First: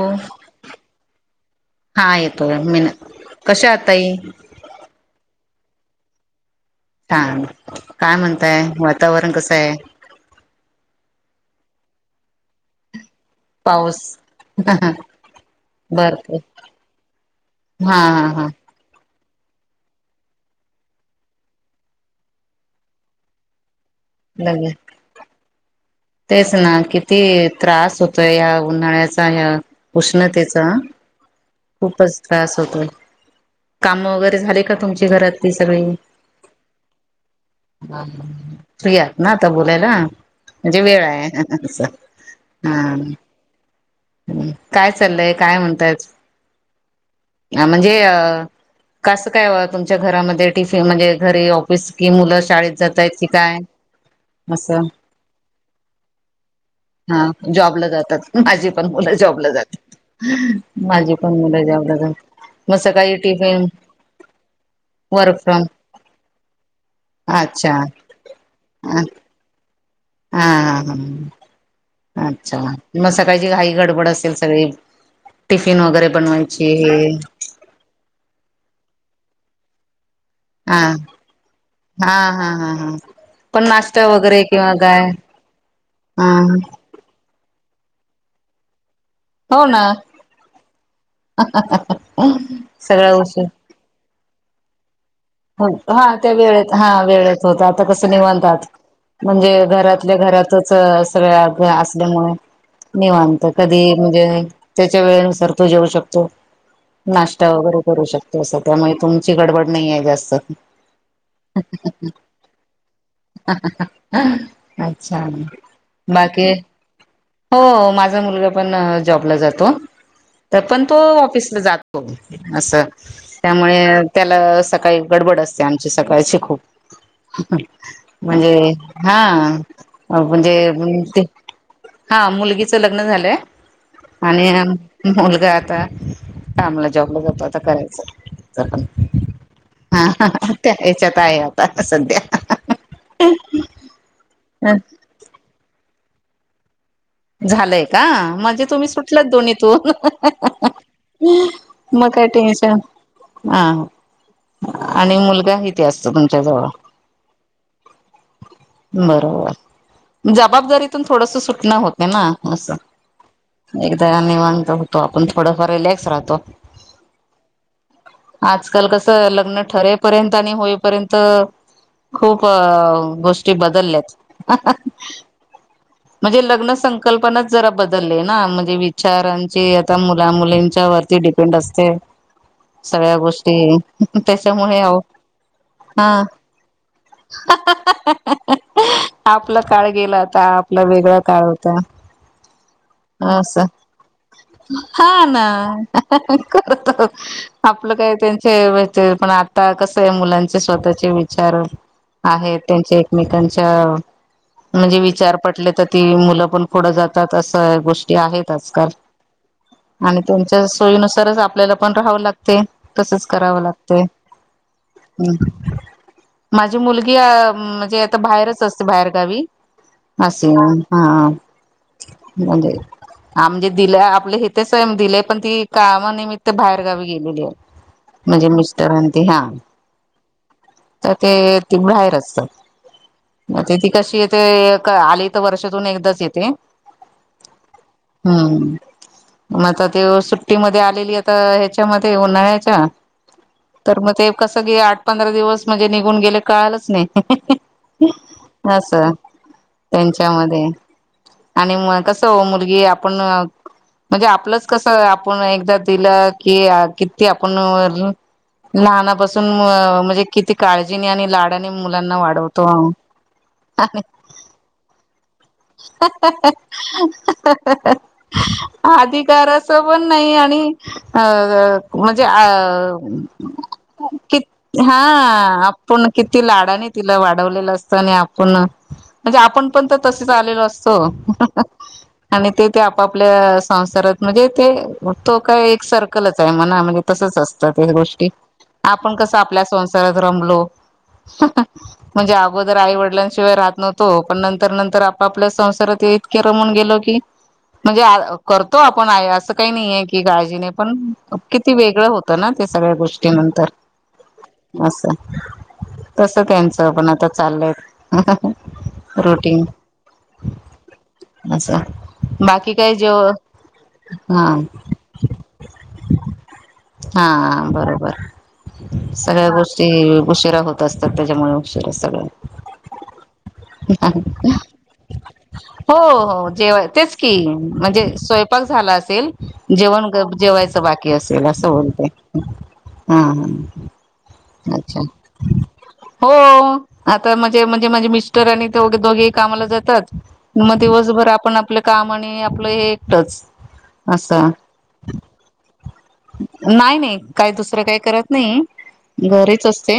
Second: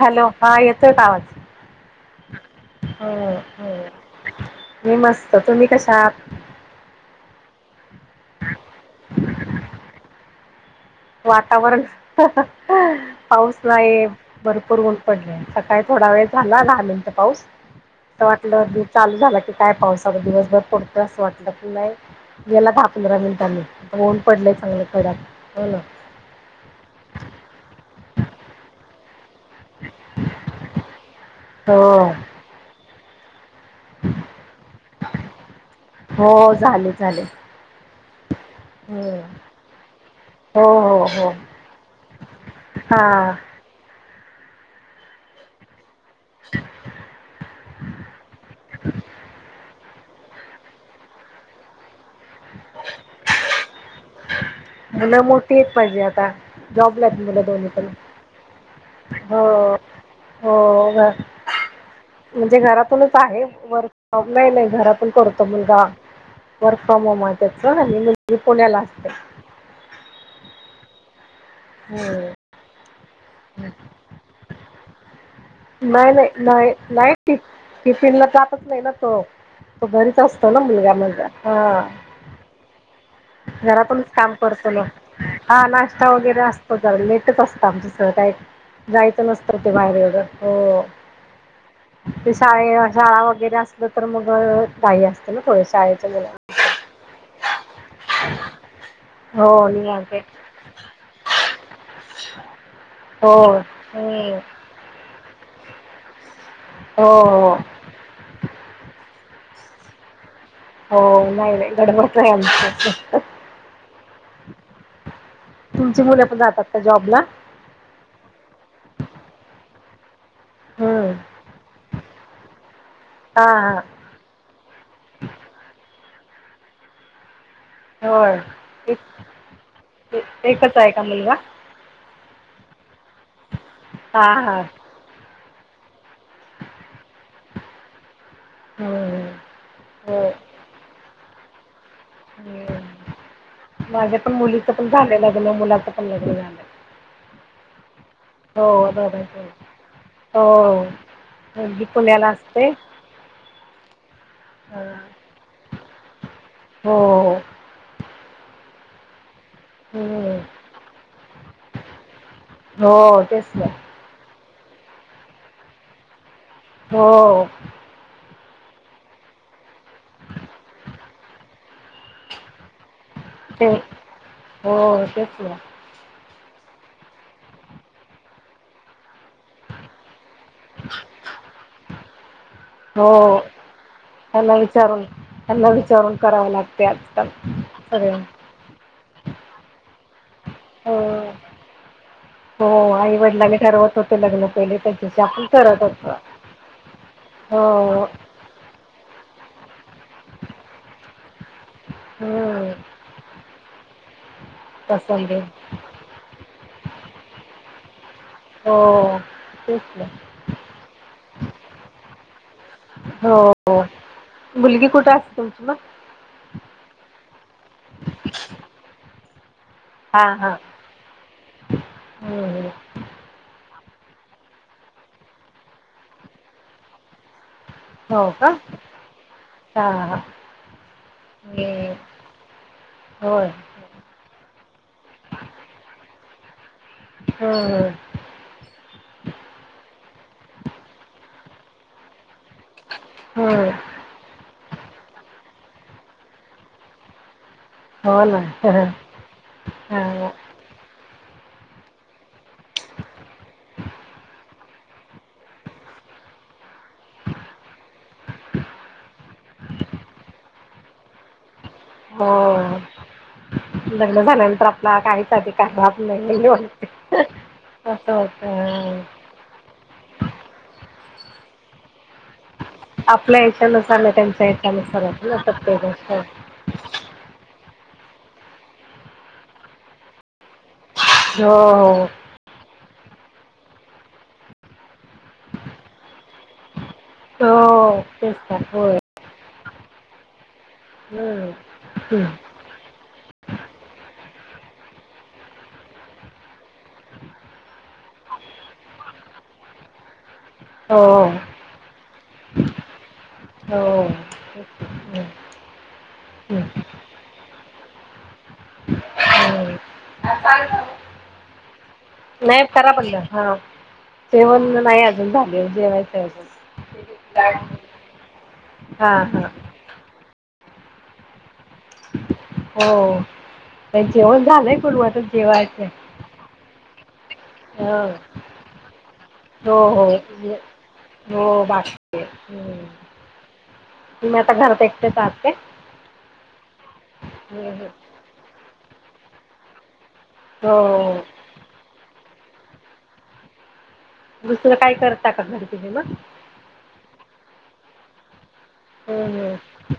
Hello हा येतोय काय आवाज. हा येतोय मीन हम्म कशा आहात हम्म. ताई. मी मस्त तुम्ही कशात? छान काय म्हणताय वातावरण कसंय वातावरण. पाऊस पाऊस नाही भरपूर ऊन पडले सकाळी थोडा वेळ भरपूर झाला दहा मिनट पाऊस. हा असं हा हा. वाटलं चालू झाला की काय पावसाला दिवसभर पडतोय असं वाटलं की नाही गेला दहा पंधरा मिनिटांनी ऊन पडलय लगे चांगल कडात होय ना. तेच ना किती त्रास होतोय या उन्हाळ्याचा ह्या. उष्णतेचा हो खूपच त्रास होतोय. काम वगैरे झाले का तुमची घरातली सगळी. हो झाल चाल. फ्री आहात ना आता बोलायला. हो म्हणजे हो वेळाय हो असं हा. काय चाललंय काय म्हणताय. अ.. म्हणजे अ कसं काय तुम मच्या घरामध्ये टिफिन म्हणजे घरी ऑफिस कि मुलं शाळेत जातायत की काय. असं. मुलं मोठी आहेत पाहिजे आता. जॉबला हा आहेत मुलं दोन्ही जॉबला पण जातात माझी पण मुलं जॉबला हो जातात. हो माझी पण मुल जोबला जा म्हणजे घरातूनच आहे वर्क फ्रॉम नाय नाय घरातून वर्क करतो फ्रॉम मुलगा. वर्क फ्रॉम होम [unintelligible] अच्छा त्याचं आणि मुलगी पुण्याला असते. आ ह ह. अच्छा म सकाळची घाई गडबड असेल सगळी. टिफिन वगैरे बनवायची. टीफीनला जातच नाय ना तो. तो घरीच असतो ना हा मुलगा माझा. हा हा हा हा पण [unintelligible] नाश्ता काम वगैरे किंवा पडतं ना. काय हा जरा लेटच असतं आमचं सगळं काय. जायचं नसतं हो कुठं ना बाहेर एवढं. हो, ते शाळे सगळ्या शाळा गोष्टी वगैरे असलं तर मग घाई असते ना खूप. हो, हा त्या वेळेत हा वेळेत होतं. आता कसं निवांत आज म्हणजे हो निवांत घरातल्या घरातच अं सगळ्या आज असल्यामुळं हो निवांत कधी म्हणजे हम्म त्याच्या वेळेनुसार तो जेवू शकतो, हो नाश्ता हो वगैरे करू शकतो असं, त्यामुळे तुमची गडबड नाहीये जास्त. हो, नाही नाही [unintelligible] आमचं अच्छा तुमची मुलं पण बाकी जातात का जॉबला? हो, माझा मुलगा पण जॉबला जातो. त पण तो हम्म ऑफिसला जात हो, असं. हा त्यामुळे हा त्याला सकाळी गडबड असते. आमची सकाळची खूप. होय म्हणजे एक हा, म्हणजे एकच आहे का ते मुलगा? हा, मुलगीचं लग्न झालंय हा हा आणि मुलगा आता कामाला, ‌जॉबला जातो. आता करायचं हम्म [unintelligible] होय आहे, आता सध्या. माझ्या पण मुलीचं पण झालं लग्न. मुलाचं पण लग्न झालं. झालंय का? बाकी तुम्ही हो सुटलात दोघांचं होय. दोन्हीतून, हो मुलगी मग काय पुण्याला असते. टेन्शन आ हो आणि मुलगा हिथे असतो, तुमच्या जवळ. हो बरोबरं. हम्म जबाबदारीतून थोडंसं सुटणं होत ना असं. हो तेच ना एकदा निवांत होतो आपण, थोडंफार रिलॅक्स राहतो. हो. आजकाल कसं लग्न ठरेपर्यंत आणि होईपर्यंत खूप गोष्टी ते बदलल्यात. हो तेच ना म्हणजे लग्न संकल्पनाच जरा बदललीय ना, म्हणजे विचारांचे त्या मुला मुलींच्यावरती डिपेंड असते. सगळ्या हो गोष्टी त्याच्यामुळे त्यांना विचारून हा करावं लागते आजकाल सगळंच. आपला काळ गेला आता. आपला हो वेगळा काळ होता. हो आई वडिलांनी असं. ठरवत होते लग्न पहिले त्यांच्याशी हा ना आपण करत होतो [unintelligible] आपलं हो काय त्यांच हे पण आता कसं आहे, मुलांचे स्वतःचे विचार आहेत. हम्म त्यांचे एकमेकांच्या म्हणजे पसंत विचार आहे [unintelligible] तर ती मुलं पण पुढ जातात. असं गोष्टी आहेत. हो. आजकाल तेच ना आणि त्यांच्या सोयीनुसारच, आपल्याला पण राहावं लागते. तसंच हो करावं लागतंय. मुलगी कुठे असते तुमची मग? माझी मुलगी अं म्हणजे आता बाहेरच असते, बाहेरगावी. असं. हा, हम्म [unintelligible] हा म्हणजे दिले आपले इथं स दिलेय पण ती कामानिमित्त बाहेर गावी गेलेली आहे. हो म्हणजे का मिस्टर आणि ते हा तर ते त हम्म बाहेर असतात होय मग ते ती कशी येत ते आली तर वर्षातून एकदाच येते हम्म हम्म मग आता त्यो सुट्टीमध्ये आलेली आता ह्याच्यामध्ये उन्हाळ्यात अच्छा हम्म तर मग ते कसं क आठ पंधरा दिवस म्हणजे निघून गेले कळालंच नाही. हो ना असं त्यांच्यामध्ये आणि कसं ओ मुलगी आपण म्हणजे आपलंच कसं आपण एकदा दिलं की किती आपण लहानापासून म्हणजे किती काळजीनी आणि लाड मुलांना हो वाढवतो आणि लग्न झालेनंतर आप- -ला काहीच अधिकार राहतं नाही असं होत. तर अस पण नाही आणि अ म्हणजे अ आपल्या ह्याच्यानुसार नाही कि त्यांच्या हा ह्याच्यानुसार होते ना प्रत्येक आपण गोष्ट किती लाडानी तिला वाढवलेलं असतं आणि आपण म्हणजे आपण पण तर तसेच आलेलो असतो हो हो ह आणि ते ते आपापल्या संसारात म्हणजे ते तो काय एक सर्कलच आहे म्हणा म्हणजे तसच असतात ह्या हो गोष्टी तेच तर होय आपण कसं आपल्या संसारात रमलो हम्म. हम्म. म्हणजे अगोदर आई वडिलांशिवाय राहत नव्हतो पण नंतर तर नंतर आपापल्या संसारात इतके रमून गेलो की म्हणजे करतो आपण आहे असं काही नाहीय की काळजी नाही पण हो पण किती वेगळं होतं ना त्या सगळ्या गोष्टी नंतर हो तेच अस हम्म. तस त्यांचं पण आता चाललंय. रुटीन ह काय असं नाही बाकी करा काय बंद जेव हा हा जेवण नाही अजून झालेलं जेवायचं अजून हा बरोबर हा हा सगळ्या गोष्टी उशिरा होत असतात त्याच्यामुळे उशिरा सगळ्या हो जेवण झालंय कुलवायचं जेवायचं जेव तेच की हा म्हणजे स्वयंपाक झाला असेल हो हो जेवण जेवायचं बाकी असेल हो असं बाकी बोलते. आहे हम्म हम् तुम्ही आता घरात एकटेच आहात काय? हो आता म्हणजे हम्म हम्म. म्हणजे माझे मि- -स्टर आणि त्यो दोघेही कामाला जातात हो मग दिवसभर आपण आपलं काम आणि आपलं हे एकटच दुसरं काय करता का घरी तुम्ही मग? नाय नाय काय दुसरं काय करत नाही. हम्म घरीच असते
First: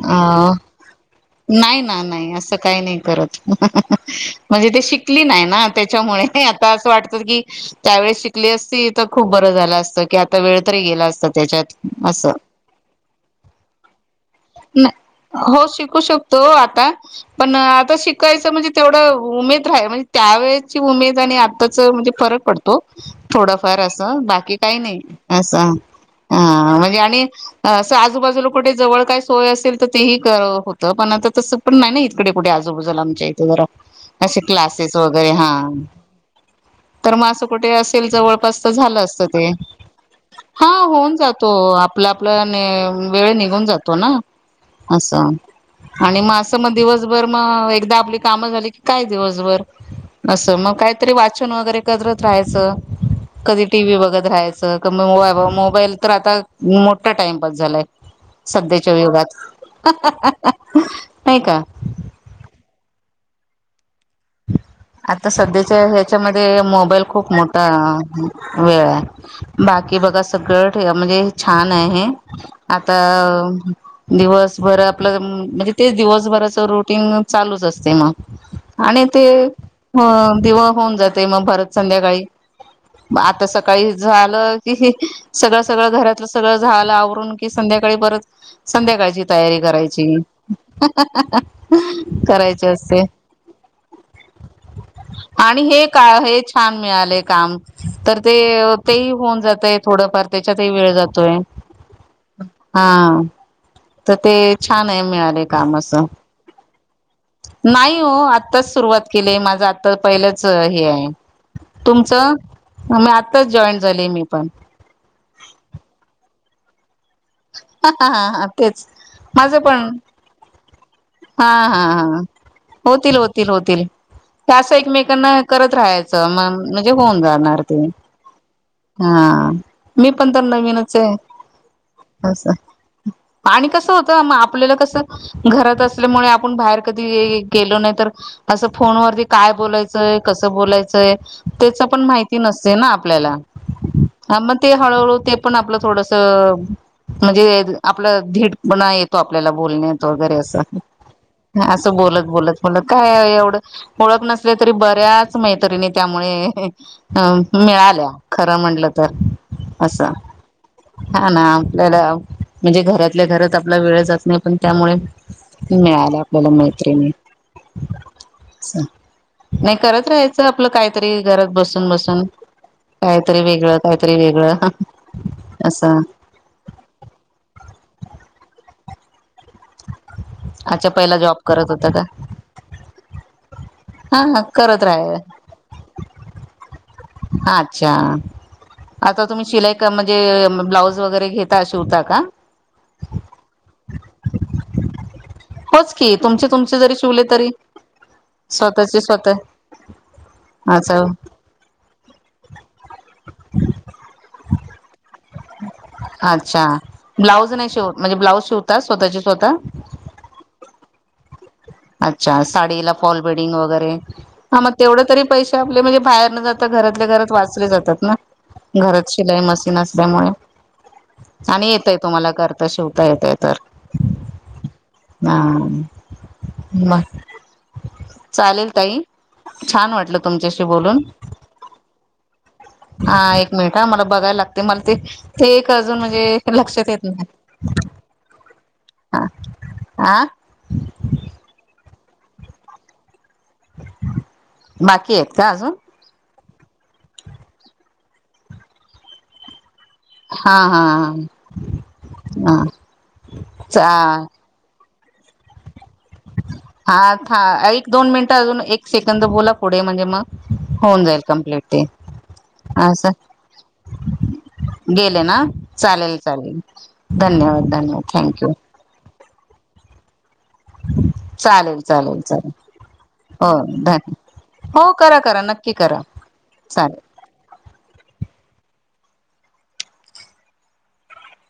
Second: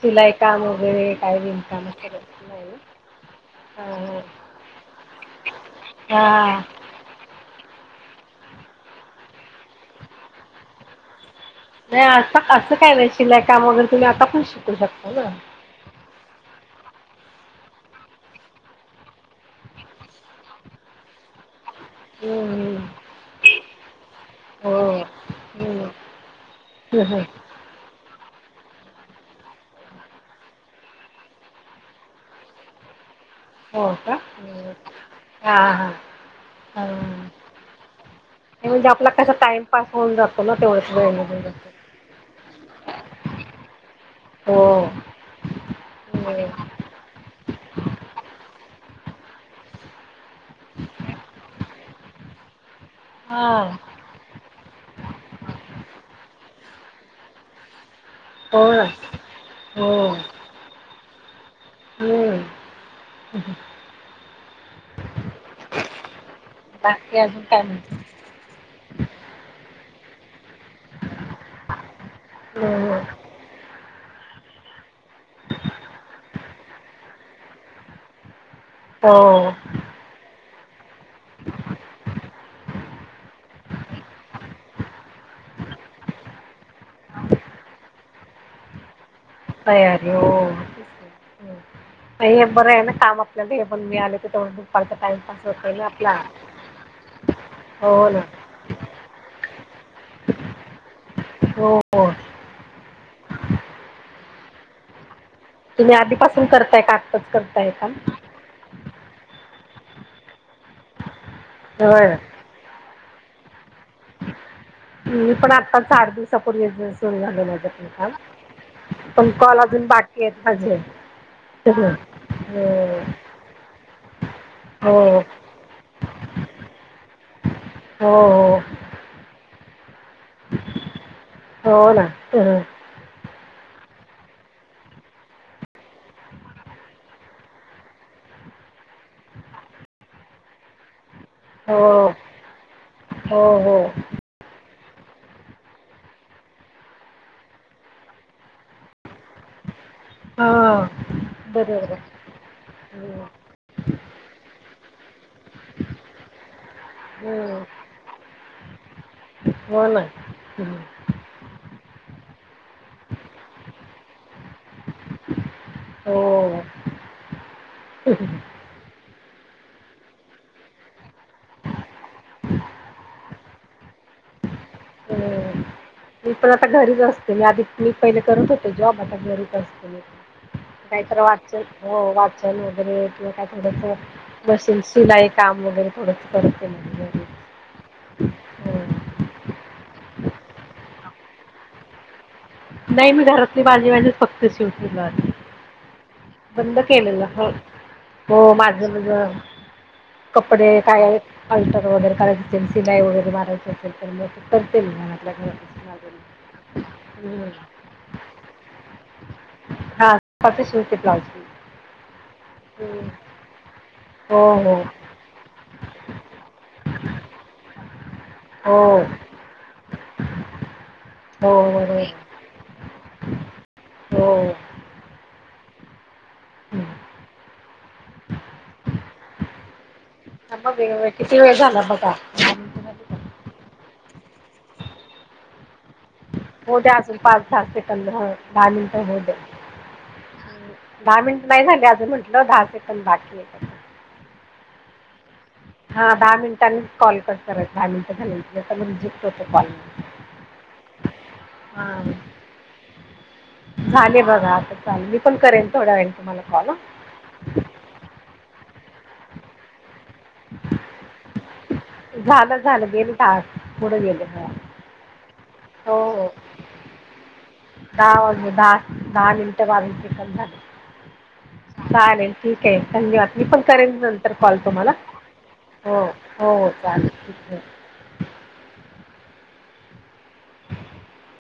शिलाई काम वगैरे काय नाय विणकाम असं ना नाय करत असं नाही ना काय नाय करत हा म्हणजे ते शिकली नाही ना त्याच्यामुळे हा आता असं वाटत की त्यावेळे शिकली असती तर खूप बरं झालं असतं की आता वेळ तरी गेला असता त्याच्यात. नाही अ, सं असं काय नाही शिलाई काम वगैरे, तुम्ही आता पण शिकू शकता ना. हो शिकू शक तो आता. पण आता शिकायचं म्हणजे तेवढं उमेद राह, म्हणजे त्यावेेळेची उमेद आणि आता त्याच म्हणजे फरक हम्म पडतो, थोडाफार असं, बाकी हो काही नाही, असं हम्म हा म्हणजे आणि असं आजूबाजूला कुठे जवळ काय सोय असेल तर ते ही करत होतं, पण आता तसं पण नाही नाहि. तिकडे कुठे आजूबाजूला आमच्या इथं जरा हो का असे क्लासेस वगैरे, हा. हा तर मग नाही असं कुठे असेल जवळपास तर झालं असतं ते. तवाच राहीलं नाही. हो, आपलं आपलाने वेळ निघून जातो ना. हो असं, आणि मग असं मग दिवस दिवसभर, मग एकदा आपली कामं झाली की काय दिवसभर. असं, मग काहीतरी वाचन वगैरे करत राहायचं, हा कधी टी व्ही बघत राहायचं, क म मोबाईल तर आता, मोठा टाइमपास झालाय. हो ना सध्याच्या युगात,, हो नाही का. हम्म. आता सध्याच्या ह्याच्यामध्ये मोबाईल बाकी खूप अजून काय मोठा म्हणते वेळाय, बाकी बघा सगळं ठीकाय म्हणजे छान आहे, हं आता हं दिवसभर आपलं, म्हणजे तेच दिवसभराच रुटीन चालूच असतय मग आणि ते, हो हो दिवं होऊन जातय मग परत संध्याकाळी. ब आता सकाळी झालं, कि सगळं सगळं घरा तलं सगळं झालं आवरून की संध्याकाळी परत, संध्याकाळची तयारी करायची,, करायची असते. नाय ठीके पण मी आले तेवढंच बग आणि हे काय, हे छान मिळालंय काम. हो तर ना ते, तेही होऊन जातय थोडंफार त्याच्यातही वेळ जातोय. हो हो. हां, तर ते छान आहे मिळालय तुम्ही आधीपासून करताय का आत्ताच? करताय का नाही हो, आत्ताच सुरुवात केलीय माझं आत्ता पहिलंच हे आहे. होय तुमचं, मी आत्ताच जॉईन झालेय मी पण. मी पण आत्ताच आठ दिवसापूर्वीच सुरू झालेल्या पासनं हा हा काम, हा तेच पण कॉल माझं अजून पण बाकी आहेत माझे. हा हा हा हा, हो होतील होतील होतील. हे असं हो एकमेकांना करत राहायचं म, म्हणजे होऊन जाणार ते. हो हो. हा, मी पण तर नवीनच ए. हो ना. असं, आणि कसं होतं मग आपल्याला कसं घरात असल्यामुळे आपण बाहेर कधी गेलो नाही तर असं फोनवरती काय बोलायचंय कसं बोलायचंय? तेचं पण हो माहिती नसते ना आपल्याला. हो हो हा मग ते हळूहळू ते पण आपलं थोडंसं म्हणजे आपला धीटपणा येतो आपल्याला बोलण्यात. तो वगैरे हा असं. असं बरोबर बोलत बोलत म्हणलं काय एवढं, ओळख नसले तरी बऱ्याच मैत्रिणी त्यामुळे मिळाल्या. खर म्हंणलं तर हो असं ना हा ना. त्याला म्हणजे घरातल्या घरात आपला वेळ जात नाही पण त्यामुळे मिळाल्या आपल्याला मैत्रिणी ह [unintelligible] असं. नाही करत राहायचं. आपलं काहीतरी घरात बसून बसून. काहीतरी वेगळं काहीतरी वेगळं असं. मी पण आता घरीच असते. मी आधी मी पहिले करत होते जॉब. आता घरी अच्छा पहिला काहीतरी जॉब वाचन करत होता का हो. वाचन वगैरे किंवा काहीतर हा थोडस मशीन करत सिलाई राहा काम वगैरे थोडं करते. मग घरी अच्छा. आता तुम्ही शिलाई म्हणजे ब्लाऊज वगैरे घेता, शिवता का? नाही मी घरातली माझी माझी फक्त शिवते ब्लाऊज. होच की. तुमचे तुमचे जरी शिवले तरी हो माझं स्वतःचे माझं स्वतः कपडे असं काय. अल्टर वगैरे करायचं असेल. सिलाई वगैरे मारायची असेल, तर मग ते करते मग घरातल्या घरात अच्छा. ब्लाऊज नाही शिव म्हणजे ब्लाऊज शिवता स्वतःच्या स्वतः? घेते ब्लाऊज मी. अच्छा, साडीला फॉल बेडिंग वगैरे हो हा मग हो. तेवढे तरी पैसे आपले म्हणजे बाहेर न जात घरातल्या घरात वाचले जातात ना. हो हो घरात शिलाई मशीन असल्यामुळे आणि येतय बरोबर तु त शिवता येते तर, हो ह. म चालेल ताई छान वाटलं. तुमच्याशी बोलून. बघ किती वेळ झाला बघा दहा मिनिटं झाली का हा एक मिनिट हा मला बघाय लाग ते मला ते ते एक अजून म्हणजे हो लक्षात द्या येत अजून नाही. पाच दहा सेकंद ह ह. झाली. हा आ. दहा मिनिट नाही झाले असं म्हटलं. दहा सेकंड बाकी आहेत म्हटलं. बाकी आहेत का अजून हा दहा मिनिटांनी कॉल कट करा. दहा मिनिट झाल्यानंतर मी रिजेक्ट करतो. कॉल हा हा. हा हा चा झाले बघा आता चालेल. मी पण करेन थोड्या वेळ हा. हा एक दोन मिनिटं अजून, एक सेकंद बोला पुढे म्हणजे मग होऊन जाईल कम्प्लिट ते. झालं झालं असं गेले तास पुढं गेले. गेले ना चालेल हो चालेल. धन्यवाद. धन्यवाद दहा थँक्यू वाजून दहा दहा मिनिटं बावीेस सेकंद झाले. चालेल चालेल चालेल ठीक आहे धन्यवाद मी हो पण करेन धन्य नंतर कॉल हो तुम्हाला करा करा नक्क कि हो करा हो हो, चालेल. [unintelligible] [inaudible]